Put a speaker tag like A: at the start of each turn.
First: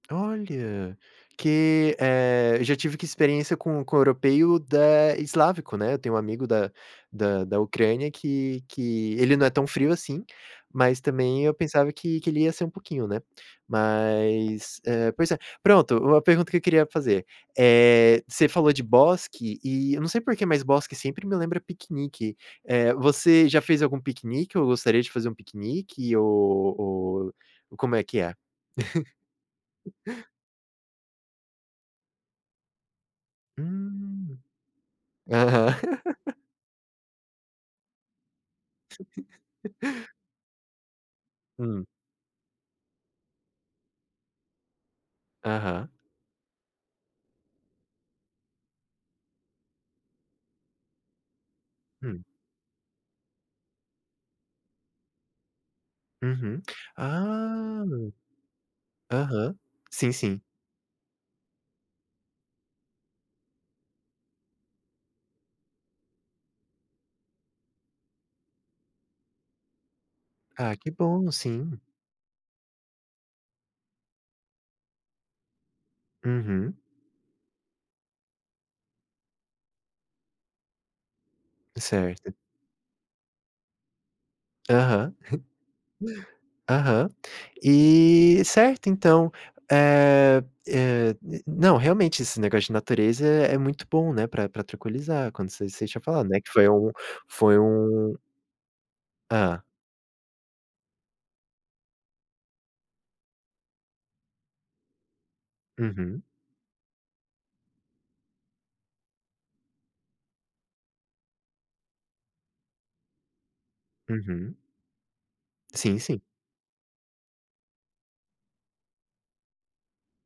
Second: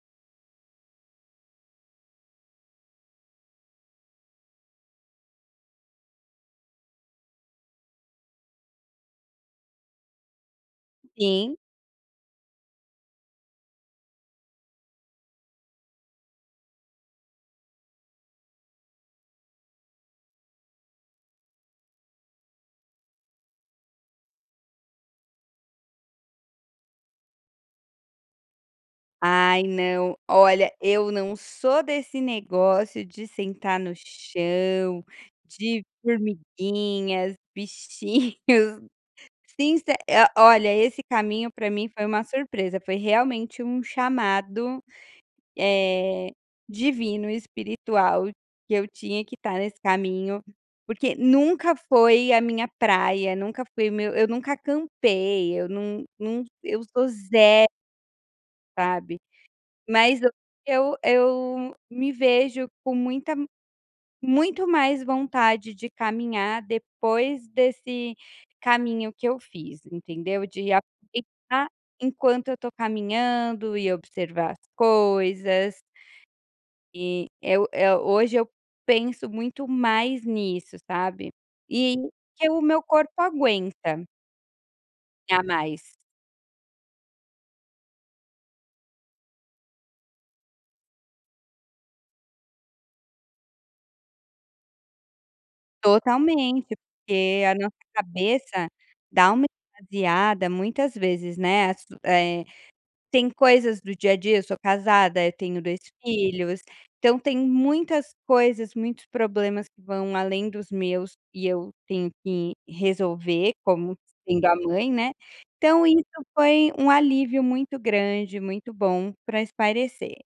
A: Olha, que, eh, eu já tive que experiência com com o europeu da eslávico, né, eu tenho um amigo da da da Ucrânia que que ele não é tão frio assim, mas, também, eu
B: Sim.
A: pensava que que ele ia ser um pouquinho, né. Mas, eh, pois é, pronto. Uma pergunta que eu queria fazer, eh, você falou de bosque, e eu não sei por que, mas bosque sempre me lembra piquenique, eh, você já fez algum piquenique ou gostaria de fazer um piquenique, ou ou como é que é?
B: Ai, não, olha, eu não sou desse negócio de sentar no
A: Hum,
B: chão,
A: aham.
B: de formiguinhas, bichinhos. Since eh, olha, esse caminho, pra
A: Hum.
B: mim, foi uma surpresa. Foi realmente um chamado,
A: Aham.
B: eh, divino e espiritual que eu tinha que estar nesse caminho, porque nunca
A: Hum.
B: foi a minha praia, nunca foi o meu eu nunca acampei, eu não não
A: Uhum,
B: eu sou ze
A: ah!
B: sabe,
A: Aham, sim,
B: mas eu
A: sim.
B: eu eu me vejo com muita muito mais vontade de caminhar depois desse caminho que eu fiz, entendeu. De
A: Ah que bom,
B: aproveitar
A: sim.
B: enquanto eu estou caminhando e observar as coisas
A: Uhum.
B: e eu eu hoje, eu penso muito mais nisso, sabe. E
A: Certo.
B: que o meu corpo aguenta
A: Aham.
B: dar mais.
A: Aham. E, certo, então, eh eh, não, realmente, esse negócio de natureza é é muito bom, né, pra pra tranquilizar, como você você tinha falado, não é que foi
B: Totalmente,
A: um
B: porque a
A: foi
B: nossa
A: um
B: cabeça dá uma
A: Hã.
B: esvaziada muitas vezes, né, assu eh, tem coisas do dia a dia, sou casada, eu tenho 2
A: Uhum.
B: filhos, então tem muitas coisas, muitos problemas que vão além dos meus e eu tenho que resolver como sendo
A: Uhum.
B: a mãe, né, então
A: Sim, sim.
B: isso foi um alívio muito grande, muito bom para espairecer.